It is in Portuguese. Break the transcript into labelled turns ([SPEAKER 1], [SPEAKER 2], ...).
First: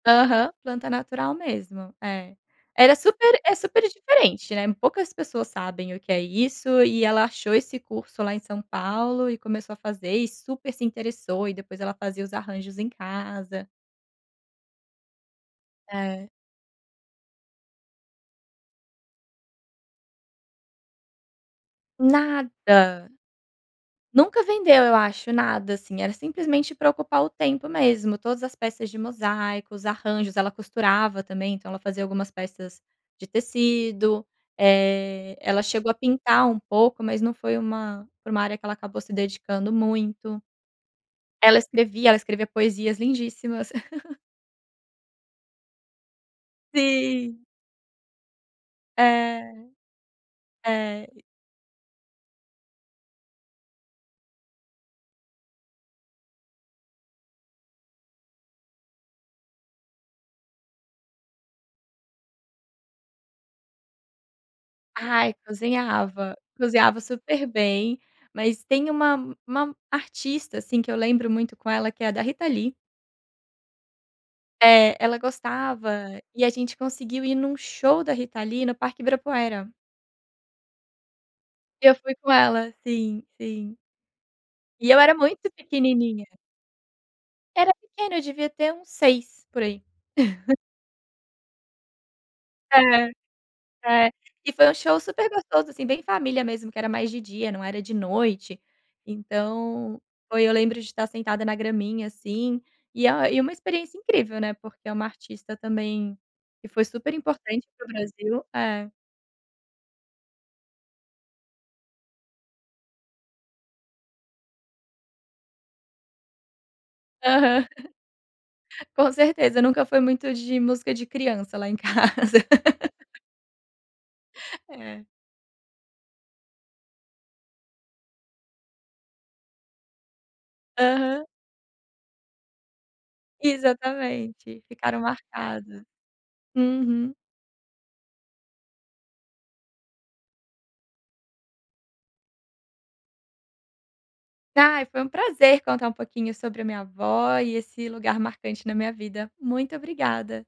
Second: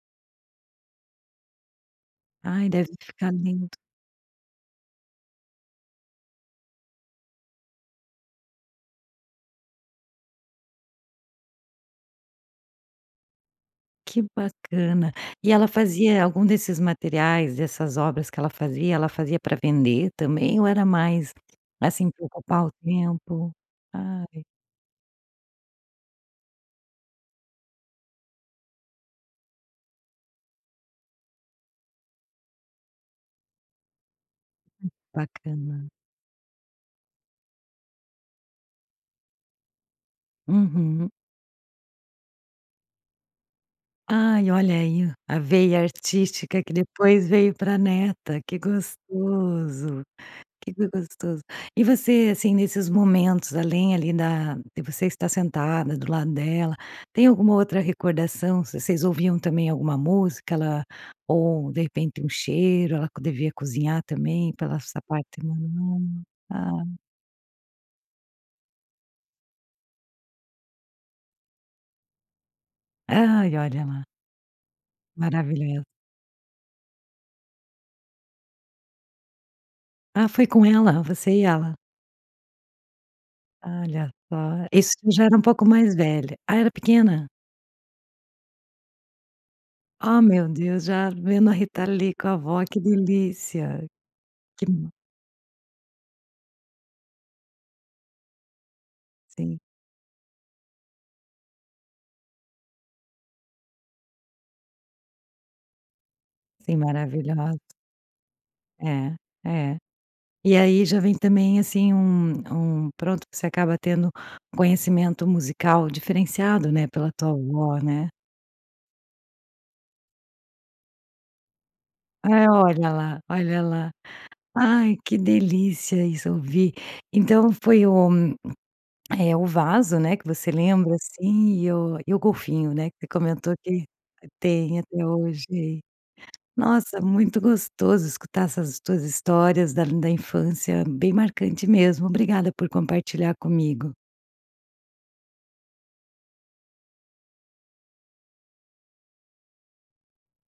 [SPEAKER 1] Aham, planta natural mesmo, é.
[SPEAKER 2] Ai, deve
[SPEAKER 1] Era
[SPEAKER 2] ficar
[SPEAKER 1] super é
[SPEAKER 2] lindo.
[SPEAKER 1] super diferente, né, poucas pessoas sabem o que é isso, e ela achou esse curso lá em São Paulo, e começou a fazer, e super se interessou, e depois ela fazia os arranjos em casa.
[SPEAKER 2] Que bacana. E ela fazia
[SPEAKER 1] É.
[SPEAKER 2] algum desses materiais, dessas obras que ela fazia, ela fazia pra vender também ou era mais, assim, pra ocupar o
[SPEAKER 1] Nada.
[SPEAKER 2] tempo?
[SPEAKER 1] Nunca
[SPEAKER 2] Ai.
[SPEAKER 1] vendeu, eu acho, nada, assim, era simplesmente pra ocupar o tempo mesmo, todas as peças de mosaico, arranjos. Ela costurava também, então ela fazia algumas peças de tecido, eh, ela chegou
[SPEAKER 2] Bacana.
[SPEAKER 1] a pintar um pouco, mas não foi uma pra uma área que ela acabou se dedicando muito.
[SPEAKER 2] Uhum.
[SPEAKER 1] Ela escrevia, ela escrevia poesias lindíssimas.
[SPEAKER 2] Ai, olha aí, a veia artística que depois
[SPEAKER 1] Sim.
[SPEAKER 2] veio pra neta, que
[SPEAKER 1] É.
[SPEAKER 2] gostoso, que
[SPEAKER 1] É e
[SPEAKER 2] gostoso. E você, assim, nesses momentos, além, ali, da de você estar sentada do lado dela, tem alguma outra recordação, v vocês ouviam também alguma música ela ou, de repente, um cheiro, ela co devia cozinhar também, pela essa
[SPEAKER 1] Ai,
[SPEAKER 2] parte [unintelligible]
[SPEAKER 1] cozinhava,
[SPEAKER 2] ah.
[SPEAKER 1] cozinhava super bem, mas tem uma uma artista, assim, que eu lembro muito com ela, que é a da Rita Lee.
[SPEAKER 2] Ai, olha lá.
[SPEAKER 1] É, ela
[SPEAKER 2] Maravilhosa.
[SPEAKER 1] gostava e a gente conseguiu ir num show da Rita Lee no parque Ibirapuera.
[SPEAKER 2] Ah, foi com ela? Você e ela.
[SPEAKER 1] Eu fui com ela. Sim, sim.
[SPEAKER 2] Olha só, isso
[SPEAKER 1] E eu
[SPEAKER 2] você
[SPEAKER 1] era
[SPEAKER 2] já era uma
[SPEAKER 1] muito
[SPEAKER 2] pouco mais
[SPEAKER 1] pequenininha.
[SPEAKER 2] velha. Ah, era pequena?
[SPEAKER 1] Era pequena, eu devia ter uns 6, por aí.
[SPEAKER 2] Ah meu Deus, já vendo a Rita Lee com a vó, que
[SPEAKER 1] É,
[SPEAKER 2] delícia.
[SPEAKER 1] é. E
[SPEAKER 2] Que
[SPEAKER 1] foi um
[SPEAKER 2] d
[SPEAKER 1] show super gostoso, assim, bem família mesmo, que era mais de dia, não era de noite.
[SPEAKER 2] Sim.
[SPEAKER 1] Então, foi eu lembro de estar sentada na graminha, assim, e a e uma experiência incrível, né, porque é uma artista também, que
[SPEAKER 2] Sim,
[SPEAKER 1] foi super importante
[SPEAKER 2] maravilhosa.
[SPEAKER 1] para o Brasil. É.
[SPEAKER 2] É, é. E aí já vem também, assim, um um, pronto, que você acaba tendo conhecimento musical diferenciado, né, pela tua
[SPEAKER 1] Aham.
[SPEAKER 2] vó, né.
[SPEAKER 1] Com certeza, nunca foi muito de música de criança lá em casa.
[SPEAKER 2] É, olha lá, olha lá. Ai,
[SPEAKER 1] É.
[SPEAKER 2] que delícia isso, eu vi. Então foi o, eh, o vaso, né, que você lembra,
[SPEAKER 1] Aham.
[SPEAKER 2] assim, e o e o golfinho, né, que você comentou que
[SPEAKER 1] Exatamente,
[SPEAKER 2] tem
[SPEAKER 1] ficaram
[SPEAKER 2] até hoje aí.
[SPEAKER 1] marcados.
[SPEAKER 2] Nossa,
[SPEAKER 1] Uhum.
[SPEAKER 2] muito gostoso escutar essas tuas histórias da da infância, bem marcante mesmo, obrigada por compartilhar comigo.
[SPEAKER 1] Ai, foi um prazer contar um pouquinho sobre a minha vó e esse lugar marcante na minha vida. Muito obrigada.